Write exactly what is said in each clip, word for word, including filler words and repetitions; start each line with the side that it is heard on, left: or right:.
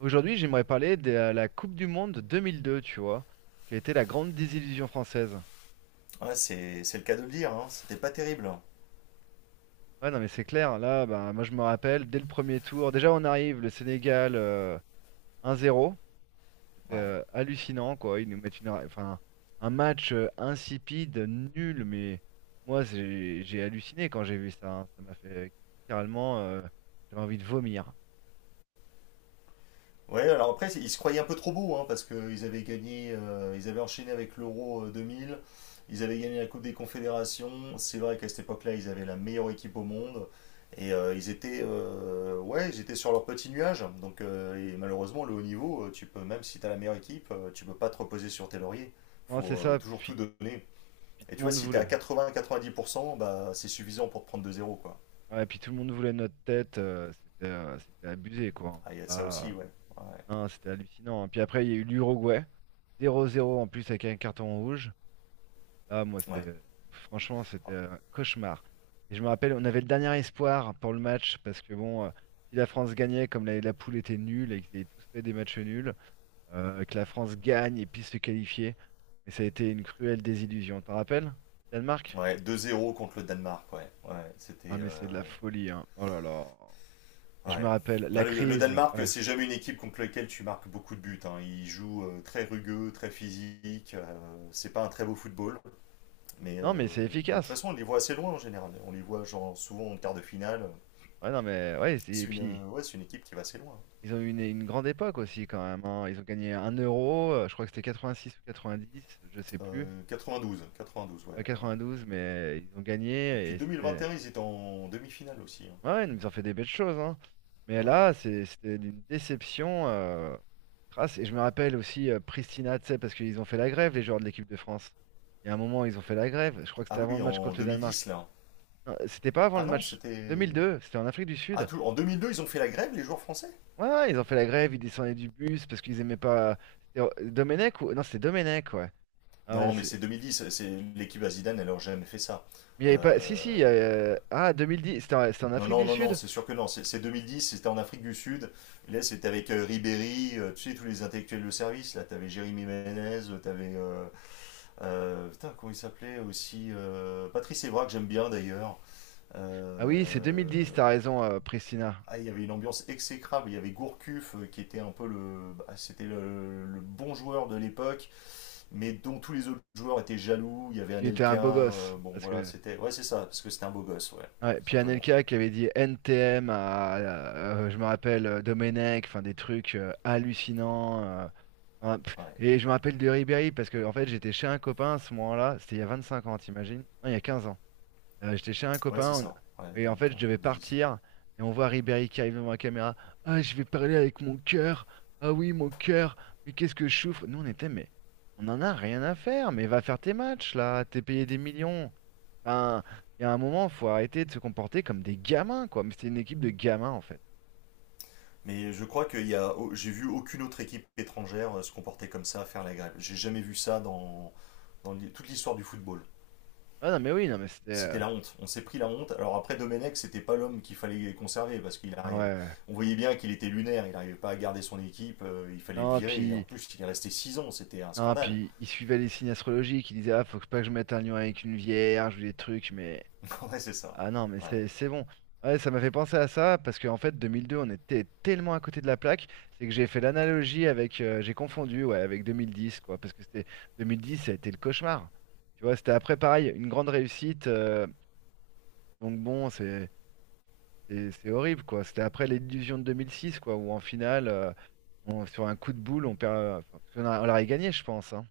right: Aujourd'hui, j'aimerais parler de la Coupe du Monde deux mille deux, tu vois, qui a été la grande désillusion française.
left: Ouais, c'est c'est le cas de le dire, hein. C'était pas terrible, hein.
right: Ouais, non, mais c'est clair, là, bah, moi je me rappelle, dès le premier tour, déjà on arrive, le Sénégal euh, un zéro, c'était
left: Ouais.
right: euh, hallucinant, quoi. Ils nous mettent une, enfin, un match euh, insipide, nul, mais moi j'ai j'ai halluciné quand j'ai vu ça. Hein. Ça m'a fait littéralement, euh, j'avais envie de vomir.
left: Ouais, alors après, ils se croyaient un peu trop beaux, hein, parce qu'ils avaient gagné, euh, ils avaient enchaîné avec l'Euro euh, deux mille, ils avaient gagné la Coupe des Confédérations. C'est vrai qu'à cette époque-là, ils avaient la meilleure équipe au monde. Et euh, ils étaient, euh, ouais, ils étaient sur leur petit nuage. Donc, euh, et malheureusement, le haut niveau, euh, tu peux, même si tu as la meilleure équipe, euh, tu peux pas te reposer sur tes lauriers.
right: Non, c'est
left: Faut euh,
right: ça.
left: toujours tout
right: Puis,
left: donner.
right: puis
left: Et
right: tout
left: tu
right: le
left: vois,
right: monde
left: si tu es à
right: voulait.
left: quatre-vingts-quatre-vingt-dix pour cent, bah, c'est suffisant pour te prendre deux zéro, quoi.
right: Ouais, puis tout le monde voulait notre tête. euh, c'était, euh, c'était abusé, quoi.
left: Ah, il y a de
right: Hein.
left: ça aussi,
right: Là,
left: ouais. Ouais,
right: hein, c'était hallucinant. Hein. Puis après, il y a eu l'Uruguay. Zéro zéro en plus avec un carton rouge. Là, moi,
left: ouais.
right: c'est franchement, c'était un cauchemar. Et je me rappelle, on avait le dernier espoir pour le match parce que bon, euh, si la France gagnait, comme la, la poule était nulle et qu'ils avaient tous fait des matchs nuls, euh, que la France gagne et puisse se qualifier. Mais ça a été une cruelle désillusion. T'en rappelles? Danemark?
left: Ouais, deux zéro contre le Danemark, ouais. Ouais,
right: Ah
left: c'était.
right: mais c'est
left: euh,
right: de la folie, hein. Oh là là. Et je me
left: Ouais.
right: rappelle,
left: Ah,
right: la
left: Le, le
right: crise,
left: Danemark,
right: ouais.
left: c'est jamais une équipe contre laquelle tu marques beaucoup de buts, hein. Ils jouent euh, très rugueux, très physique. Euh, c'est pas un très beau football. Mais, euh,
right: Non mais c'est
left: mais de toute
right: efficace.
left: façon, on les voit assez loin en général. On les voit genre, souvent en quart de finale.
right: Ouais, non mais ouais, c'est- et
left: C'est une,
right: puis
left: euh, ouais, c'est une équipe qui va assez loin.
right: ils ont eu une, une grande époque aussi quand même, hein. Ils ont gagné un euro, euh, je crois que c'était quatre-vingt-six ou quatre-vingt-dix, je sais plus.
left: Euh, quatre-vingt-douze, quatre-vingt-douze, ouais, ouais.
right: Pas douze mais ils ont
left: Et
right: gagné
left: puis
right: et c'était.
left: deux mille vingt et un, ils étaient en demi-finale aussi, hein.
right: Ouais, ouais, ils ont fait des belles choses, hein. Mais
left: Ouais.
right: là, c'est- c'était une déception. euh, crasse. Et je me rappelle aussi euh, Pristina, tu sais, parce qu'ils ont fait la grève, les joueurs de l'équipe de France. Il y a un moment, ils ont fait la grève. Je crois que c'était
left: Ah
right: avant
left: oui,
right: le match
left: en
right: contre le
left: deux mille dix,
right: Danemark.
left: là.
right: Non, c'était pas avant
left: Ah
right: le
left: non,
right: match
left: c'était.
right: deux mille deux, c'était en Afrique du
left: Ah,
right: Sud.
left: tout. En deux mille deux, ils ont fait la grève, les joueurs français?
right: Ouais, ouais, ils ont fait la grève, ils descendaient du bus parce qu'ils aimaient pas. C'était euh, Domenech ou. Non, c'était Domenech, ouais. Ah ouais,
left: Non, mais
right: c'est-
left: c'est deux mille dix. C'est l'équipe à Zidane, elle n'aurait jamais fait ça.
right: Mais il y avait pas. Si, si.
left: Euh,
right: Euh, ah, deux mille dix, c'était en... c'était en
left: Non,
right: Afrique
left: non,
right: du
left: non, non,
right: Sud?
left: c'est sûr que non. C'est c'est deux mille dix, c'était en Afrique du Sud. Et là, c'était avec euh, Ribéry, euh, tu sais, tous les intellectuels de service. Là, t'avais Jérémy Ménez, euh, t'avais. Euh, euh, putain, comment il s'appelait aussi euh, Patrice Evra, que j'aime bien d'ailleurs.
right: Ah oui, c'est
left: Euh,
right: deux mille dix, t'as raison, euh, Pristina.
left: Ah, il y avait une ambiance exécrable. Il y avait Gourcuff, euh, qui était un peu le. Bah, c'était le, le bon joueur de l'époque, mais dont tous les autres joueurs étaient jaloux. Il y avait
right: Parce qu'il était un beau
left: Anelka,
right: gosse.
left: euh, bon
right: Parce
left: voilà,
right: que...
left: c'était. Ouais, c'est ça, parce que c'était un beau gosse, ouais,
right: Ouais,
left: tout
right: puis
left: simplement.
right: Anelka qui avait dit N T M à, euh, euh, je me rappelle, euh, Domenech, enfin des trucs euh, hallucinants. euh, hein, pff,
left: Ouais,
right: et je me rappelle de Ribéry parce que en fait j'étais chez un copain à ce moment-là, c'était il y a vingt-cinq ans, t'imagines? Non, il y a quinze ans. Euh, j'étais chez un
left: ouais c'est
right: copain on-
left: ça, ouais,
right: et en fait je
left: deux mille quinze,
right: devais
left: deux mille dix, ouais.
right: partir et on voit Ribéry qui arrive devant la caméra. Ah, je vais parler avec mon cœur. Ah oui, mon cœur. Mais qu'est-ce que je souffre? Nous on était mais on en a rien à faire. Mais va faire tes matchs là. T'es payé des millions. Enfin, il y a un moment faut arrêter de se comporter comme des gamins quoi. Mais c'était une équipe de gamins en fait.
left: Mais je crois qu'il y a. au- J'ai vu aucune autre équipe étrangère euh, se comporter comme ça, faire la grève. J'ai jamais vu ça dans, dans l'hi- toute l'histoire du football.
right: Ah non mais oui non mais c'était
left: C'était
right: euh,
left: la honte. On s'est pris la honte. Alors après, Domenech, c'était pas l'homme qu'il fallait conserver parce qu'il
right: ah
left: arrive.
right: ouais.
left: On voyait bien qu'il était lunaire. Il n'arrivait pas à garder son équipe. Euh, il fallait le
right: Non
left: virer. Et en
right: puis
left: plus, il est resté six ans. C'était un
right: non
left: scandale.
right: puis ils suivaient les signes astrologiques. Ils disaient ah faut pas que je mette un lion avec une vierge ou des trucs mais.
left: Ouais, c'est ça.
right: Ah non, mais
left: Ouais.
right: c'est c'est bon. Ouais, ça m'a fait penser à ça parce qu'en fait, deux mille deux, on était tellement à côté de la plaque, c'est que j'ai fait l'analogie avec, euh, j'ai confondu, ouais, avec deux mille dix, quoi, parce que c'était deux mille dix, ça a été le cauchemar. Tu vois, c'était après pareil, une grande réussite. euh, donc bon, c'est c'est c'est horrible, quoi. C'était après l'illusion de deux mille six, quoi, où en finale, euh, on- sur un coup de boule, on perd. euh, enfin, parce qu'on a- on l'aurait gagné, je pense. Hein.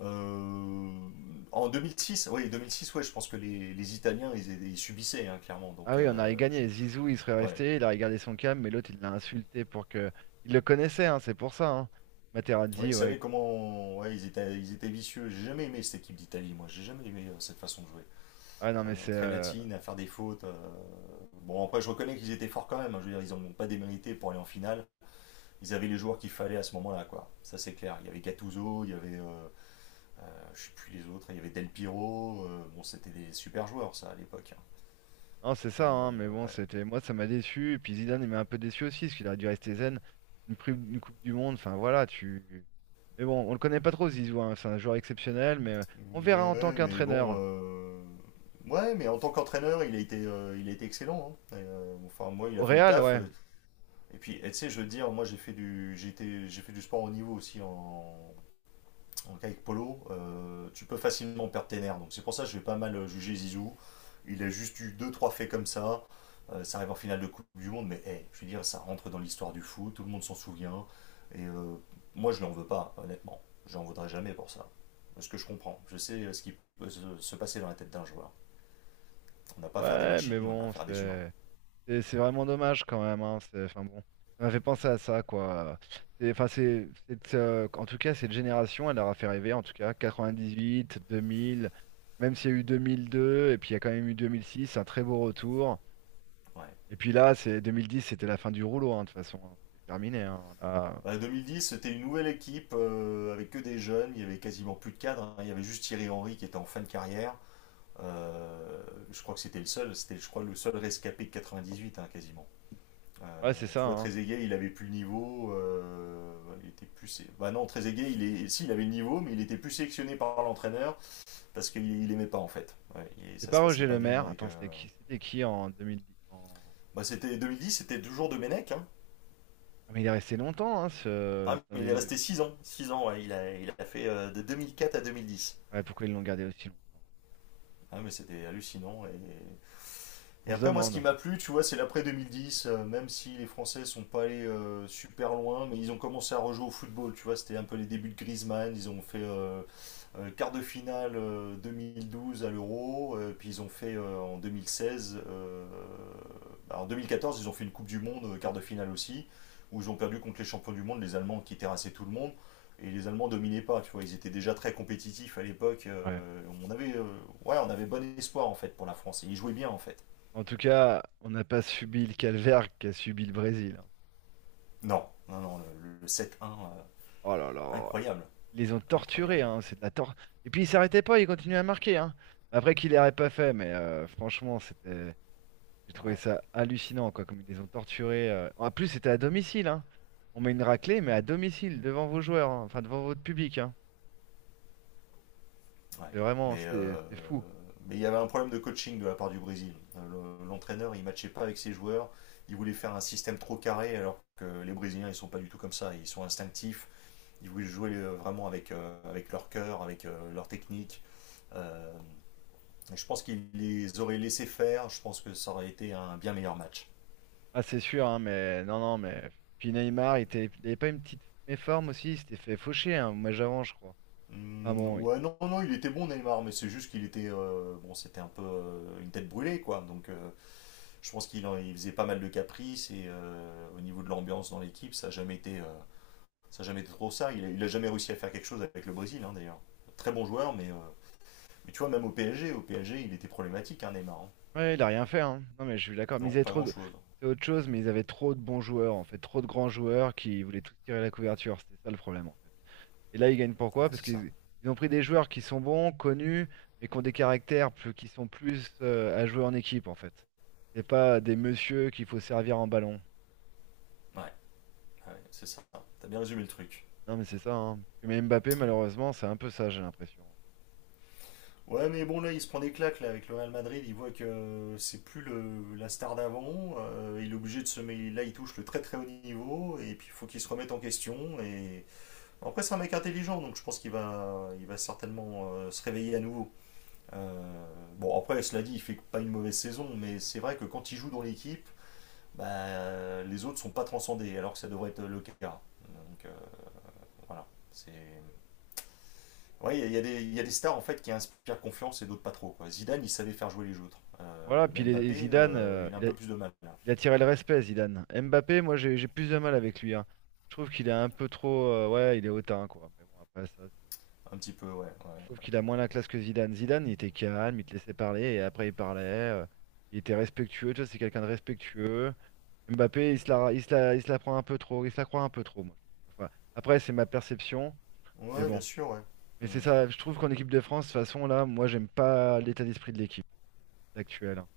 left: Euh, En deux mille six, oui, deux mille six, ouais, je pense que les, les Italiens, ils, ils subissaient, hein, clairement.
right: Ah
left: Donc,
right: oui, on aurait
left: euh,
right: gagné.
left: je-
right: Zizou, il serait
left: ouais.
right: resté, il a regardé son cam. Mais l'autre, il l'a insulté pour que. Il le connaissait, hein, c'est pour ça. Hein.
left: Ouais, ils
right: Materazzi, ouais.
left: savaient comment. Ouais, ils étaient, ils étaient vicieux. J'ai jamais aimé cette équipe d'Italie, moi. J'ai jamais aimé euh, cette façon de jouer.
right: Ah non,
left: Euh,
right: mais c'est.
left: très
right: Euh,
left: latine, à faire des fautes. euh, Bon, après, je reconnais qu'ils étaient forts quand même, hein. Je veux dire, ils n'ont pas démérité pour aller en finale. Ils avaient les joueurs qu'il fallait à ce moment-là, quoi. Ça, c'est clair. Il y avait Gattuso, il y avait. Euh, euh, je sais plus les autres. Il y avait Del Piro. Euh, bon, c'était des super joueurs, ça, à l'époque, hein.
right: non, c'est
left: Mais
right: ça, hein, mais
left: euh,
right: bon,
left: ouais.
right: c'était. Moi, ça m'a déçu. Et puis Zidane, il m'a un peu déçu aussi, parce qu'il aurait dû rester zen. Une, pri- une Coupe du Monde, enfin voilà, tu. Mais bon, on le connaît pas trop, Zizou, hein, c'est un joueur exceptionnel, mais euh, on verra en tant
left: Ouais, mais bon.
right: qu'entraîneur.
left: euh, Ouais, mais en tant qu'entraîneur, il a été, euh, il a été excellent, hein. Et, euh, enfin, moi, il
right: Au
left: a fait le
right: Real,
left: taf.
right: ouais.
left: euh, Et puis, et tu sais, je veux dire, moi, j'ai fait du, j'ai été- j'ai fait du sport au niveau aussi en, donc avec Polo, euh, tu peux facilement perdre tes nerfs. Donc c'est pour ça que je vais pas mal juger Zizou. Il a juste eu deux trois faits comme ça. Euh, ça arrive en finale de Coupe du Monde, mais hey, je veux dire, ça rentre dans l'histoire du foot, tout le monde s'en souvient. Et euh, moi, je ne l'en veux pas, honnêtement. Je n'en voudrais jamais pour ça. Parce que je comprends. Je sais euh, ce qui peut se se passer dans la tête d'un joueur. On n'a pas à faire des
right: Ouais, mais
left: machines, on a à
right: bon,
left: faire des humains.
right: c'est. Et c'est vraiment dommage quand même, hein. C'est, enfin bon, ça m'a fait penser à ça, quoi. C'est, enfin, c'est, c'est, euh, en tout cas, cette génération, elle leur a fait rêver, en tout cas, quatre-vingt-dix-huit, deux mille, même s'il y a eu deux mille deux, et puis il y a quand même eu deux mille six, un très beau retour.
left: Ouais.
right: Et puis là, c'est deux mille dix, c'était la fin du rouleau, hein, de toute façon. Hein. C'était terminé, hein. Là,
left: Bah, deux mille dix, c'était une nouvelle équipe euh, avec que des jeunes. Il y avait quasiment plus de cadres, hein. Il y avait juste Thierry Henry qui était en fin de carrière. Euh, je crois que c'était le seul, c'était je crois le seul rescapé de quatre-vingt-dix-huit, hein, quasiment. Euh,
right: ouais, c'est
left: tu
right: ça,
left: vois,
right: hein.
left: Trezeguet, il avait plus le niveau, euh, ouais, il était plus. Bah non, Trezeguet, il est, si, il avait le niveau, mais il était plus sélectionné par l'entraîneur parce qu'il il aimait pas en fait. Ouais, et
right: C'est
left: ça
right: pas
left: se passait
right: Roger
left: pas
right: Le
left: bien
right: Maire.
left: avec. euh,
right: Attends, c'était qui, c'était qui en deux mille dix, en...
left: Bah c'était deux mille dix, c'était toujours de Menech, hein.
right: Ah, mais il est resté longtemps, hein, ce,
left: Ah,
right: cet
left: mais il est
right: individu.
left: resté six ans, Six ans, ouais, il a, il a fait euh, de deux mille quatre à deux mille dix.
right: Ouais, pourquoi ils l'ont gardé aussi longtemps?
left: Ah, mais c'était hallucinant et. Et
right: On se
left: après, moi, ce qui
right: demande.
left: m'a plu, tu vois, c'est l'après deux mille dix, euh, même si les Français sont pas allés euh, super loin, mais ils ont commencé à rejouer au football, tu vois, c'était un peu les débuts de Griezmann, ils ont fait euh, euh, quart de finale euh, deux mille douze à l'Euro, euh, puis ils ont fait euh, en deux mille seize, euh, bah, en deux mille quatorze ils ont fait une Coupe du Monde, euh, quart de finale aussi, où ils ont perdu contre les champions du monde, les Allemands qui terrassaient tout le monde, et les Allemands dominaient pas, tu vois, ils étaient déjà très compétitifs à l'époque,
right: Ouais.
left: euh, on avait, euh, ouais, on avait bon espoir en fait pour la France, et ils jouaient bien en fait.
right: En tout cas, on n'a pas subi le calvaire qu'a subi le Brésil. Hein.
left: Non, non, non, le, le sept un, euh,
right: Oh là là,
left: incroyable,
right: ils les ont
left: incroyable.
right: torturés, hein, c'est de la tor- Et puis ils s'arrêtaient pas, ils continuaient à marquer. Hein. Après qu'ils l'auraient pas fait, mais euh, franchement, c'était, j'ai trouvé
left: Ouais,
right: ça hallucinant, quoi, comme ils les ont torturés. Euh. En plus, c'était à domicile, hein. On met une raclée, mais à domicile, devant vos joueurs, hein, enfin devant votre public, hein.
left: ouais.
right: C'est vraiment,
left: Mais
right: c'était,
left: euh,
right: c'était fou.
left: mais il y avait un problème de coaching de la part du Brésil. Euh, le- L'entraîneur, il matchait pas avec ses joueurs. Il voulait faire un système trop carré, alors que les Brésiliens, ils sont pas du tout comme ça. Ils sont instinctifs. Ils voulaient jouer euh, vraiment avec, euh, avec leur cœur, avec euh, leur technique. Euh, et je pense qu'il les aurait laissés faire. Je pense que ça aurait été un bien meilleur match.
right: Ah, c'est sûr, hein, mais non, non, mais puis Neymar, il était- il avait pas une petite méforme aussi, il s'était fait faucher un match avant, je crois. Ah
left: Hmm,
right: bon,
left: ouais, non, non, il était bon Neymar, mais c'est juste qu'il était, euh, bon, c'était un peu euh, une tête brûlée, quoi. Donc, euh, je pense qu'il en- il faisait pas mal de caprices et euh, au niveau de l'ambiance dans l'équipe, ça a jamais été, euh, ça a jamais été trop ça. Il a, il a jamais réussi à faire quelque chose avec le Brésil, hein, d'ailleurs. Très bon joueur, mais, euh, mais tu vois, même au P S G, au P S G, il était problématique, hein, Neymar, hein.
right: ouais, il a rien fait, hein. Non, mais je suis d'accord. Mais ils
left: Non,
right: avaient
left: pas
right: trop de...
left: grand-chose.
right: C'est autre chose, mais ils avaient trop de bons joueurs, en fait. Trop de grands joueurs qui voulaient tous tirer la couverture. C'était ça le problème, en fait. Et là, ils gagnent pourquoi?
left: Ouais,
right: Parce
left: c'est ça.
right: qu'ils ils ont pris des joueurs qui sont bons, connus, mais qui ont des caractères plus... qui sont plus euh, à jouer en équipe, en fait. C'est pas des messieurs qu'il faut servir en ballon.
left: Ouais, ouais, c'est ça. T'as bien résumé le truc.
right: Non, mais c'est ça, hein. Mais Mbappé, malheureusement, c'est un peu ça, j'ai l'impression.
left: Ouais, mais bon, là, il se prend des claques là, avec le Real Madrid. Il voit que euh, c'est plus le, la star d'avant. Euh, il est obligé de se mettre. Là, il touche le très très haut niveau. Et puis, il faut qu'il se remette en question. Et après, c'est un mec intelligent, donc je pense qu'il va, il va certainement euh, se réveiller à nouveau. Euh, bon, après, cela dit, il fait pas une mauvaise saison. Mais c'est vrai que quand il joue dans l'équipe, bah, les autres sont pas transcendés, alors que ça devrait être le cas. Donc, euh, voilà. C'est. Oui, il y, a des- il y a des stars en fait qui inspirent confiance et d'autres pas trop, quoi. Zidane, il savait faire jouer les autres. Euh,
right: Voilà, puis les, les
left: Mbappé,
right: Zidane,
left: euh,
right: euh,
left: il a un
right: il a-
left: peu plus de mal là.
right: Il a tiré le respect, Zidane. Mbappé, moi, j'ai j'ai plus de mal avec lui. Hein. Je trouve qu'il est un peu trop. euh, ouais, il est hautain, quoi. Mais bon, après ça, c'est-
left: Un petit peu, ouais.
right: je trouve
left: Ouais,
right: qu'il a moins la classe que Zidane. Zidane, il était calme, il te laissait parler et après, il parlait. euh, il était respectueux. Tu vois, c'est quelqu'un de respectueux. Mbappé, il se la, il se la, il se la prend un peu trop. Il se la croit un peu trop, moi. Je trouve. Enfin, après, c'est ma perception. Mais
left: ouais, bien
right: bon.
left: sûr, ouais.
right: Mais c'est
left: Hmm.
right: ça. Je trouve qu'en équipe de France, de toute façon, là, moi, j'aime pas l'état d'esprit de l'équipe actuelle. Hein.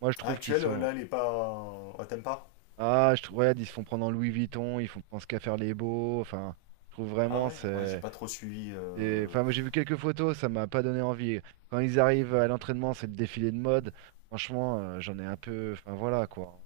right: Moi, je
left: Ah,
right: trouve qu'ils
left: actuel, euh,
right: sont.
left: là, elle est pas. Ah, t'aimes pas?
right: Ah, je trouve, regarde, ils se font prendre en Louis Vuitton, ils font pensent qu'à faire les beaux. Enfin, je trouve
left: Ah
right: vraiment,
left: ouais? Ouais, j'ai
right: c'est.
left: pas trop suivi.
right: C'est-
left: Euh,
right: enfin, moi j'ai vu quelques photos, ça m'a pas donné envie. Quand ils arrivent à
left: ouais.
right: l'entraînement, c'est le défilé de mode. Franchement, euh, j'en ai un peu. Enfin, voilà quoi.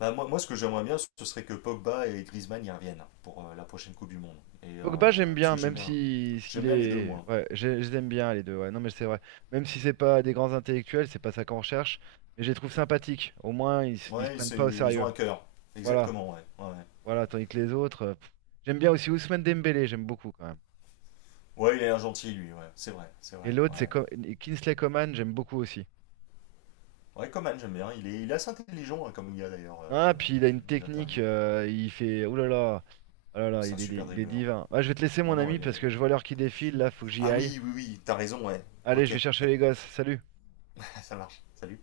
left: Bah, moi, moi, ce que j'aimerais bien, ce serait que Pogba et Griezmann y reviennent pour euh, la prochaine Coupe du Monde. Et,
right: Pogba,
left: euh,
right: j'aime
left: parce
right: bien,
left: que j'aime
right: même
left: bien.
right: si s'il
left: J'aime bien les deux,
right: est.
left: moi.
right: Ouais, je, je les aime bien les deux. Ouais, non, mais c'est vrai. Même si c'est pas des grands intellectuels, c'est pas ça qu'on recherche. Mais je les trouve sympathiques. Au moins, ils, s- ils se
left: Ouais,
right: prennent
left: c'est,
right: pas au
left: ils ont
right: sérieux.
left: un cœur.
right: Voilà,
left: Exactement, ouais. Ouais, ouais.
right: voilà. Tandis que les autres. euh, pff. J'aime bien aussi Ousmane Dembélé, j'aime beaucoup quand même.
left: Ouais, il a l'air gentil, lui, ouais. C'est vrai, c'est
right: Et
left: vrai. Ouais.
right: l'autre, c'est Co- Kingsley Coman, j'aime beaucoup aussi.
left: Ouais, Coman, j'aime bien. Il est, il est assez intelligent, hein, comme gars d'ailleurs, euh,
right: Ah,
left: Coman.
right: puis il a
left: J'ai
right: une
left: vu des
right: technique,
left: interviews.
right: euh, il fait. Ouh là là, oh là là,
left: C'est un
right: il est,
left: super
right: il est
left: dribbleur.
right: divin. Ah, je vais te laisser,
left: Non,
right: mon
left: non,
right: ami,
left: il
right: parce
left: est.
right: que je vois l'heure qui défile, là, faut que j'y
left: Ah
right: aille.
left: oui, oui, oui, t'as raison, ouais.
right: Allez, je
left: Ok,
right: vais chercher les gosses, salut!
left: ça marche. Salut.